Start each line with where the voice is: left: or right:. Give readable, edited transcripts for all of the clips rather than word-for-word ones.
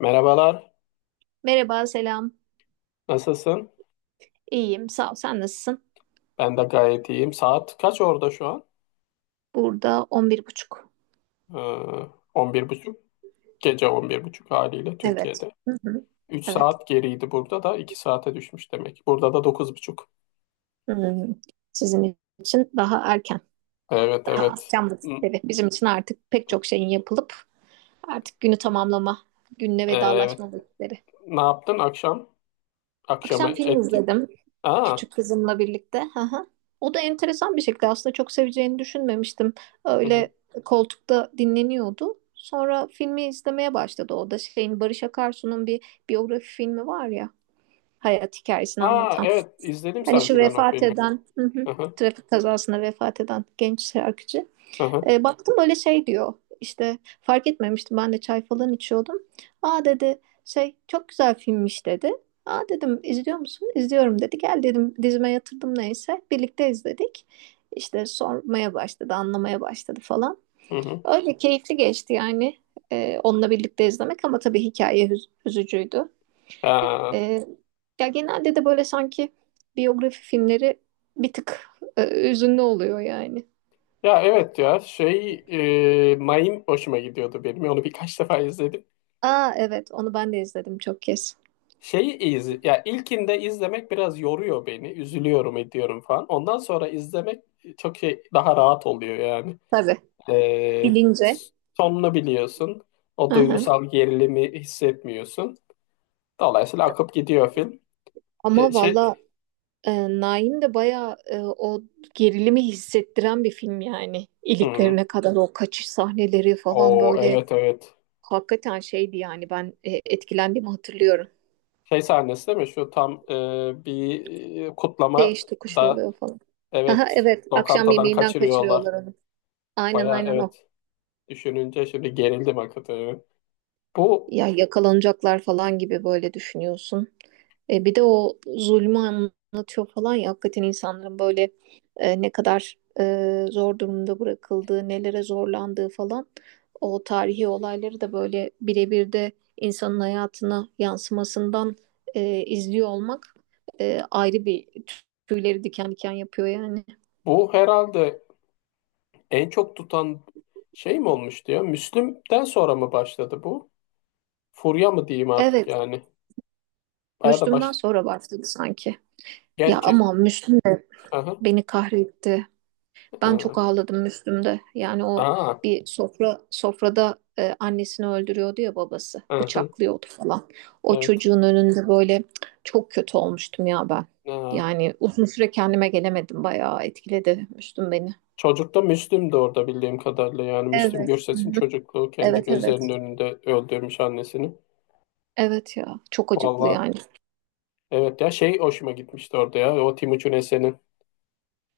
left: Merhabalar,
right: Merhaba, selam.
left: nasılsın?
right: İyiyim, sağ ol. Sen nasılsın?
left: Ben de gayet iyiyim. Saat kaç orada şu an?
right: Burada 11:30.
left: Ee, 11.30, gece 11.30 haliyle
right: Evet.
left: Türkiye'de.
right: Hı hı.
left: 3
right: Evet.
left: saat geriydi, burada da 2 saate düşmüş demek. Burada da 9.30.
right: Hmm, Sizin için daha erken,
left: Evet,
right: daha
left: evet.
right: az can
left: N-
right: vakitleri. Bizim için artık pek çok şeyin yapılıp artık günü tamamlama, günle
left: Evet.
right: vedalaşma vakitleri.
left: Ne yaptın akşam? Akşamı
right: Akşam film
left: etkin.
right: izledim
left: Aa,
right: küçük kızımla birlikte. Hı hı. O da enteresan bir şekilde aslında çok seveceğini düşünmemiştim.
left: hı hı.
right: Öyle koltukta dinleniyordu. Sonra filmi izlemeye başladı. O da şeyin Barış Akarsu'nun bir biyografi filmi var ya, hayat hikayesini
left: Aa,
right: anlatan.
left: evet izledim
right: Hani şu
left: sanki ben o
right: vefat
left: filmi.
right: eden, hı hı,
left: Hı hı,
right: trafik kazasında vefat eden genç şarkıcı.
left: hı hı,
right: Baktım öyle şey diyor. İşte fark etmemiştim, ben de çay falan içiyordum. Aa, dedi, şey çok güzel filmmiş, dedi. Aa, dedim, izliyor musun? İzliyorum, dedi. Gel, dedim, dizime yatırdım neyse. Birlikte izledik. İşte sormaya başladı, anlamaya başladı falan.
left: hı hı.
right: Öyle keyifli geçti yani onunla birlikte izlemek, ama tabii hikaye üzücüydü.
left: Aa,
right: Ee, ya genelde de böyle sanki biyografi filmleri bir tık hüzünlü oluyor yani.
left: ya evet, ya şey, Mayim hoşuma gidiyordu benim. Onu birkaç defa izledim.
right: Aa, evet, onu ben de izledim çok kez.
left: Şeyi iz Ya ilkinde izlemek biraz yoruyor beni. Üzülüyorum, ediyorum falan. Ondan sonra izlemek çok şey, daha rahat oluyor yani.
right: Tabii.
left: Ee,
right: Bilince.
left: Sonunu biliyorsun. O
right: Aha.
left: duygusal gerilimi hissetmiyorsun. Dolayısıyla akıp gidiyor film.
right: Ama
left: Şey,
right: valla Naim de bayağı o gerilimi hissettiren bir film yani.
left: hmm.
right: İliklerine kadar o kaçış sahneleri falan
left: O,
right: böyle
left: evet evet.
right: hakikaten şeydi yani, ben etkilendiğimi hatırlıyorum.
left: Şey sahnesi değil mi? Şu tam bir kutlama
right: Değiş tokuş
left: da,
right: oluyor falan. Aha,
left: evet,
right: evet, akşam
left: lokantadan
right: yemeğinden
left: kaçırıyorlar.
right: kaçırıyorlar onu. Aynen,
left: Baya
right: aynen o.
left: evet, düşününce şimdi gerildim hakikaten. Bu
right: Ya yakalanacaklar falan gibi böyle düşünüyorsun. Bir de o zulmü anlatıyor falan ya, hakikaten insanların böyle ne kadar zor durumda bırakıldığı, nelere zorlandığı falan, o tarihi olayları da böyle birebir de insanın hayatına yansımasından izliyor olmak ayrı bir, tüyleri diken diken yapıyor yani.
left: bu herhalde en çok tutan şey mi olmuştu ya? Müslüm'den sonra mı başladı bu? Furya mı diyeyim artık
right: Evet,
left: yani? Baya da
right: Müslüm'den
left: baş.
right: sonra başladı sanki. Ya,
left: Gerçi
right: ama Müslüm de
left: aha,
right: beni kahretti. Ben çok
left: aha,
right: ağladım Müslüm'de. Yani o
left: aa,
right: bir sofra sofrada annesini öldürüyordu ya, babası.
left: aha,
right: Bıçaklıyordu falan. O
left: evet.
right: çocuğun önünde böyle. Çok kötü olmuştum ya ben.
left: Aa.
right: Yani uzun süre kendime gelemedim. Bayağı etkiledi Müslüm beni.
left: Çocukta Müslüm de orada, bildiğim kadarıyla, yani Müslüm
right: Evet. Hı
left: Gürses'in
right: hı.
left: çocukluğu kendi
right: Evet,
left: gözlerinin
right: evet.
left: önünde öldürmüş annesini.
right: Evet ya. Çok acıklı
left: Valla
right: yani.
left: evet, ya şey, hoşuma gitmişti orada ya o Timuçin Esen'in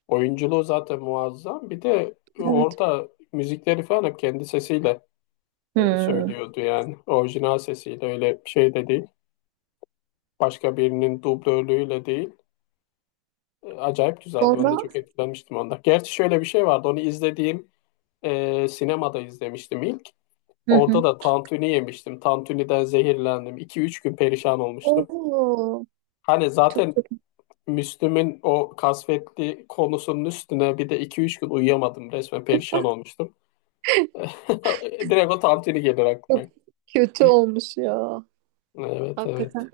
left: oyunculuğu zaten muazzam, bir de
right: Evet.
left: orada müzikleri falan hep kendi sesiyle
right: Hmm.
left: söylüyordu yani. Orijinal sesiyle, öyle bir şey de değil. Başka birinin dublörlüğüyle değil. Acayip güzeldi. Ben de
right: Sonra
left: çok etkilenmiştim ondan. Gerçi şöyle bir şey vardı. Onu izlediğim, sinemada izlemiştim ilk.
right: hı hı.
left: Orada da tantuni yemiştim. Tantuni'den zehirlendim. İki üç gün perişan olmuştum.
right: Oo,
left: Hani
right: çok
left: zaten
right: kötü.
left: Müslüm'ün o kasvetli konusunun üstüne bir de iki üç gün uyuyamadım. Resmen perişan olmuştum. Direkt o tantuni gelir
right: Çok
left: aklıma.
right: kötü olmuş ya.
left: Evet evet.
right: Hakikaten.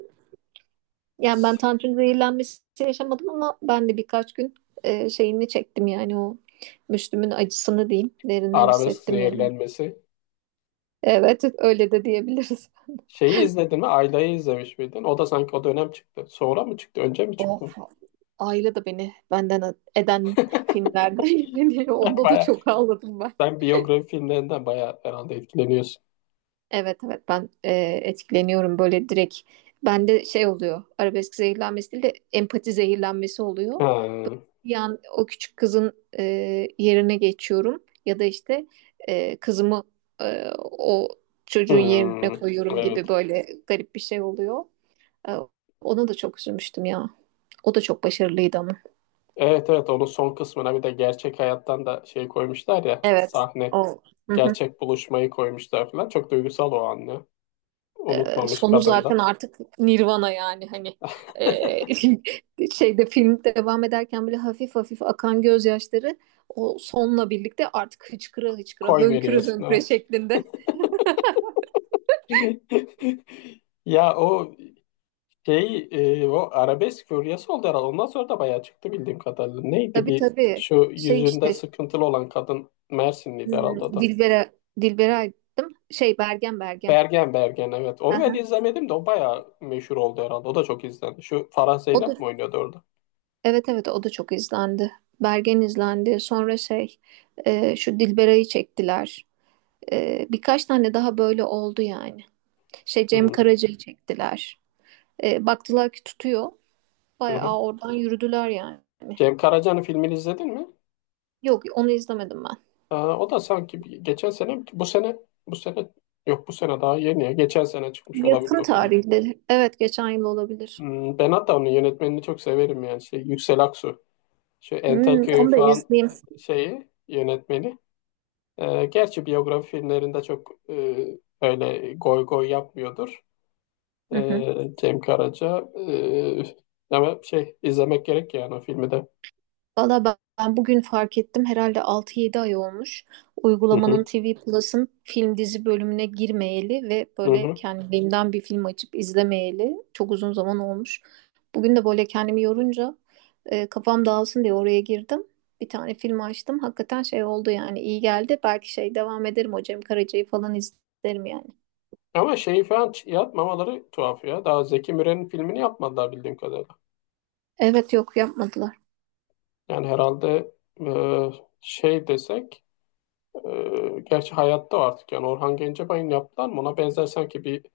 right: Yani ben tantrum zehirlenmesi yaşamadım, ama ben de birkaç gün şeyini çektim yani, o Müslüm'ün acısını diyeyim, derinden
left: Arabesk
right: hissettim yani.
left: zehirlenmesi.
right: Evet, öyle de diyebiliriz.
left: Şeyi izledin mi? Ayla'yı izlemiş miydin? O da sanki o dönem çıktı. Sonra mı çıktı? Önce mi
right: Oh.
left: çıktı?
right: Ayla da beni benden eden filmlerden yani, onda da
left: Baya,
right: çok ağladım ben.
left: sen biyografi filmlerinden baya herhalde etkileniyorsun.
right: Evet, evet. Ben etkileniyorum böyle, direkt. Bende şey oluyor, arabesk zehirlenmesi değil de empati zehirlenmesi oluyor.
left: Ha,
right: Bir an o küçük kızın e, yerine geçiyorum, ya da işte kızımı o çocuğun yerine
left: hmm,
right: koyuyorum gibi,
left: evet.
right: böyle garip bir şey oluyor. E, ona da çok üzülmüştüm ya. O da çok başarılıydı ama.
left: Evet evet, onun son kısmına bir de gerçek hayattan da şey koymuşlar ya,
right: Evet.
left: sahne,
right: O. Hı hı.
left: gerçek buluşmayı koymuşlar falan. Çok duygusal o anne.
right: E,
left: Unutmamış
right: sonu
left: kadın da.
right: zaten artık Nirvana yani, hani e, şeyde, film devam ederken bile hafif hafif akan gözyaşları, o sonla birlikte artık hıçkıra hıçkıra,
left: Koy
right: hönküre
left: veriyorsun.
right: hönküre
left: Evet.
right: şeklinde.
left: Ya o şey, o arabesk furyası oldu herhalde. Ondan sonra da bayağı çıktı bildiğim kadarıyla. Neydi,
right: Tabii,
left: bir
right: tabii.
left: şu
right: Şey,
left: yüzünde
right: işte
left: sıkıntılı olan kadın, Mersinliydi herhalde o da.
right: Dilbera. Dilbera'ydım. Şey, Bergen, Bergen.
left: Bergen Bergen, evet. Onu ben
right: Aha.
left: izlemedim de o bayağı meşhur oldu herhalde. O da çok izlendi. Şu Farah
right: O da,
left: Zeynep mi oynuyordu orada?
right: evet, evet, o da çok izlendi. Bergen izlendi. Sonra şey, şu Dilbera'yı çektiler. Birkaç tane daha böyle oldu yani. Şey, Cem
left: Hı
right: Karaca'yı çektiler. Baktılar ki tutuyor.
left: hı.
right: Bayağı oradan yürüdüler yani.
left: Cem Karaca'nın filmini izledin mi?
right: Yok, onu izlemedim ben.
left: Aa, o da sanki geçen sene, bu sene, bu sene yok, bu sene daha yeni ya. Geçen sene çıkmış olabilir
right: Yakın
left: o film.
right: tarihleri. Evet, geçen yıl olabilir.
left: Hmm, ben hatta onun yönetmenini çok severim yani. Şey, Yüksel Aksu. Şu
right: Hmm,
left: Entelköy'ün
right: onu da
left: falan
right: izleyeyim.
left: şeyi yönetmeni. Gerçi biyografi filmlerinde çok öyle goy goy yapmıyordur.
right: Hı hı.
left: Cem Karaca. Ama şey izlemek gerek yani o filmi de.
right: Valla ben bugün fark ettim. Herhalde 6-7 ay olmuş.
left: Hı
right: Uygulamanın
left: hı,
right: TV Plus'ın film dizi bölümüne girmeyeli ve
left: hı
right: böyle
left: hı.
right: kendiliğimden bir film açıp izlemeyeli çok uzun zaman olmuş. Bugün de böyle kendimi yorunca kafam dağılsın diye oraya girdim. Bir tane film açtım. Hakikaten şey oldu yani, iyi geldi. Belki şey, devam ederim, o Cem Karaca'yı falan izlerim yani.
left: Ama şeyi falan yapmamaları tuhaf ya. Daha Zeki Müren'in filmini yapmadılar bildiğim kadarıyla.
right: Evet, yok, yapmadılar.
left: Yani herhalde, e, şey desek, gerçi hayatta o artık yani, Orhan Gencebay'ın yaptılar mı, ona benzer sanki bir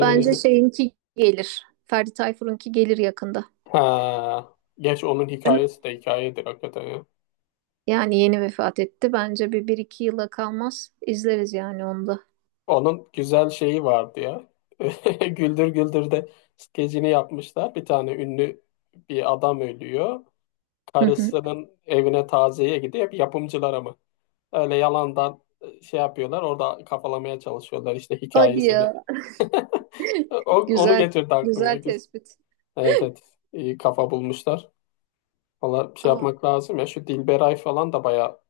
right: Bence şeyinki gelir. Ferdi Tayfur'unki gelir yakında.
left: ha. Geç, onun hikayesi de hikayedir hakikaten ya.
right: Yani yeni vefat etti. Bence bir iki yıla kalmaz. İzleriz yani onu da.
left: Onun güzel şeyi vardı ya. Güldür Güldür'de skecini yapmışlar. Bir tane ünlü bir adam ölüyor.
right: Hı hı.
left: Karısının evine taziyeye gidiyor. Bir yapımcılara mı? Öyle yalandan şey yapıyorlar. Orada kafalamaya çalışıyorlar işte
right: Hadi
left: hikayesini.
right: ya.
left: O, onu
right: Güzel.
left: getirdi aklıma.
right: Güzel
left: Güzel.
right: tespit.
left: Evet evet. İyi kafa bulmuşlar. Valla şey
right: Ama
left: yapmak lazım ya, şu Dilberay falan da baya,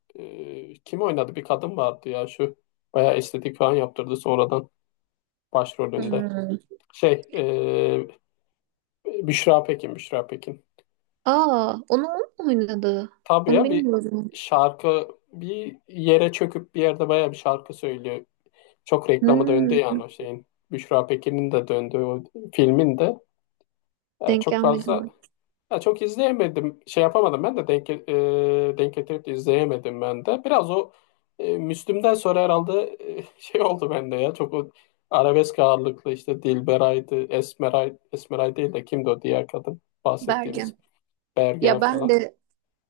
left: kim oynadı, bir kadın vardı ya şu, baya estetik falan yaptırdı sonradan, başrolünde.
right: hmm.
left: Şey, Büşra Pekin, Büşra Pekin.
right: Aa, onu o mu oynadı?
left: Tabii
right: Onu
left: ya, bir
right: bilmiyordum.
left: şarkı bir yere çöküp bir yerde baya bir şarkı söylüyor. Çok reklamı döndü yani
right: Hmm.
left: o şeyin. Büşra Pekin'in de döndüğü o filmin de
right: Denk
left: çok
right: gelmedim
left: fazla.
right: ben.
left: Ya çok izleyemedim. Şey yapamadım ben de denk getirip de izleyemedim ben de. Biraz o, Müslüm'den sonra herhalde, şey oldu bende ya. Çok o arabesk ağırlıklı işte Dilberay'dı, Esmeray, Esmeray değil de kimdi o diğer kadın bahsettiğimiz.
right: Bergen.
left: Bergen
right: Ya, ben
left: falan.
right: de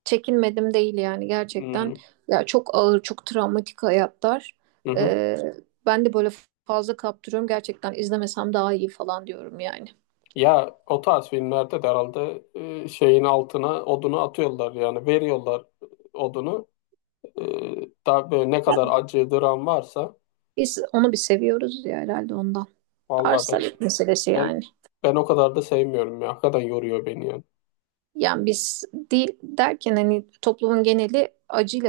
right: çekinmedim değil yani, gerçekten.
left: Hmm,
right: Ya, çok ağır, çok travmatik hayatlar.
left: hı hı.
right: Ee, ben de böyle fazla kaptırıyorum. Gerçekten izlemesem daha iyi falan diyorum yani.
left: Ya o tarz filmlerde de herhalde, şeyin altına odunu atıyorlar, yani veriyorlar odunu. E, Daha böyle ne
right: Ya,
left: kadar acı dram varsa,
right: biz onu bir seviyoruz ya herhalde, ondan.
left: vallahi ben.
right: Arsalık meselesi
left: Ben
right: yani.
left: ben o kadar da sevmiyorum ya. Hakikaten yoruyor beni yani.
right: Yani biz değil derken, hani toplumun geneli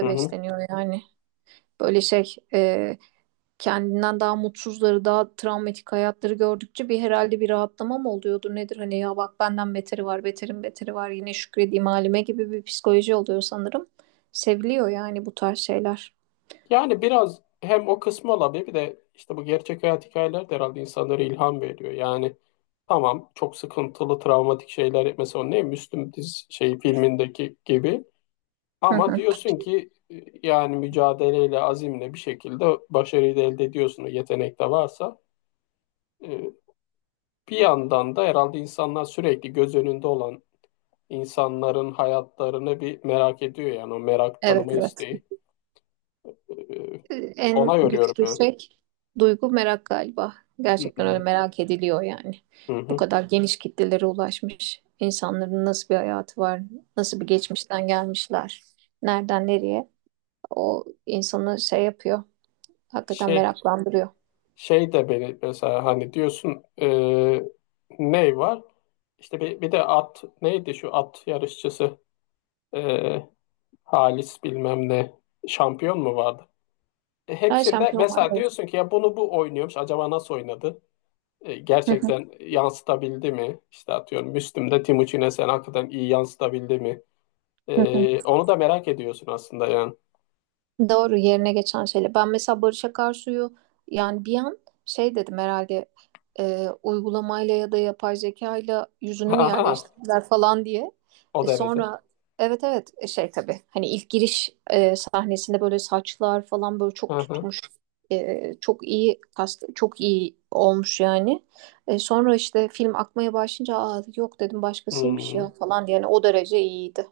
left: Hı hı.
right: besleniyor yani. Böyle şey, kendinden daha mutsuzları, daha travmatik hayatları gördükçe bir, herhalde bir rahatlama mı oluyordu nedir? Hani, ya bak, benden beteri var, beterin beteri var, yine şükredeyim halime gibi bir psikoloji oluyor sanırım. Seviliyor yani bu tarz şeyler.
left: Yani biraz hem o kısmı olabilir, bir de işte bu gerçek hayat hikayeler de herhalde insanlara ilham veriyor. Yani tamam, çok sıkıntılı, travmatik şeyler, mesela o ne Müslüm diz şey filmindeki gibi,
right: Hı
left: ama
right: hı.
left: diyorsun ki yani mücadeleyle, azimle bir şekilde başarıyı da elde ediyorsun. Yetenek de varsa, E, bir yandan da herhalde insanlar sürekli göz önünde olan insanların hayatlarını bir merak ediyor yani, o merak
right: Evet,
left: tanıma
right: evet.
left: isteği. Ee, Ona
right: En
left: yoruyorum
right: güçlü
left: yani.
right: şey duygu, merak galiba.
left: Hı
right: Gerçekten öyle
left: hı.
right: merak ediliyor yani.
left: Hı
right: Bu
left: hı.
right: kadar geniş kitlelere ulaşmış insanların nasıl bir hayatı var, nasıl bir geçmişten gelmişler, nereden nereye, o insanı şey yapıyor. Hakikaten
left: Şey
right: meraklandırıyor.
left: şey de beni, mesela hani diyorsun, ne var? İşte bir, bir de at neydi şu at yarışçısı. E, Halis bilmem ne şampiyon mu vardı?
right: Ben
left: Hepsinde
right: şampiyon
left: mesela
right: vardı.
left: diyorsun ki ya, bunu bu oynuyormuş, acaba nasıl oynadı? Gerçekten yansıtabildi mi? İşte atıyorum, Müslüm'de Timuçin'e sen, hakikaten iyi yansıtabildi mi? Onu da merak ediyorsun aslında yani.
right: Doğru, yerine geçen şeyle. Ben mesela Barış Akarsu'yu, yani bir an şey dedim herhalde, uygulamayla ya da yapay zekayla yüzünü mü
left: Aha,
right: yerleştirdiler falan diye.
left: o
right: E,
left: derece.
right: sonra evet, evet, şey, tabii, hani ilk giriş sahnesinde böyle saçlar falan böyle çok
left: Aha.
right: tutmuş. Çok iyi kast, çok iyi olmuş yani. Sonra işte, film akmaya başlayınca, aa, yok dedim, başkasıymış ya
left: Hmm.
right: falan diye. Yani o derece iyiydi.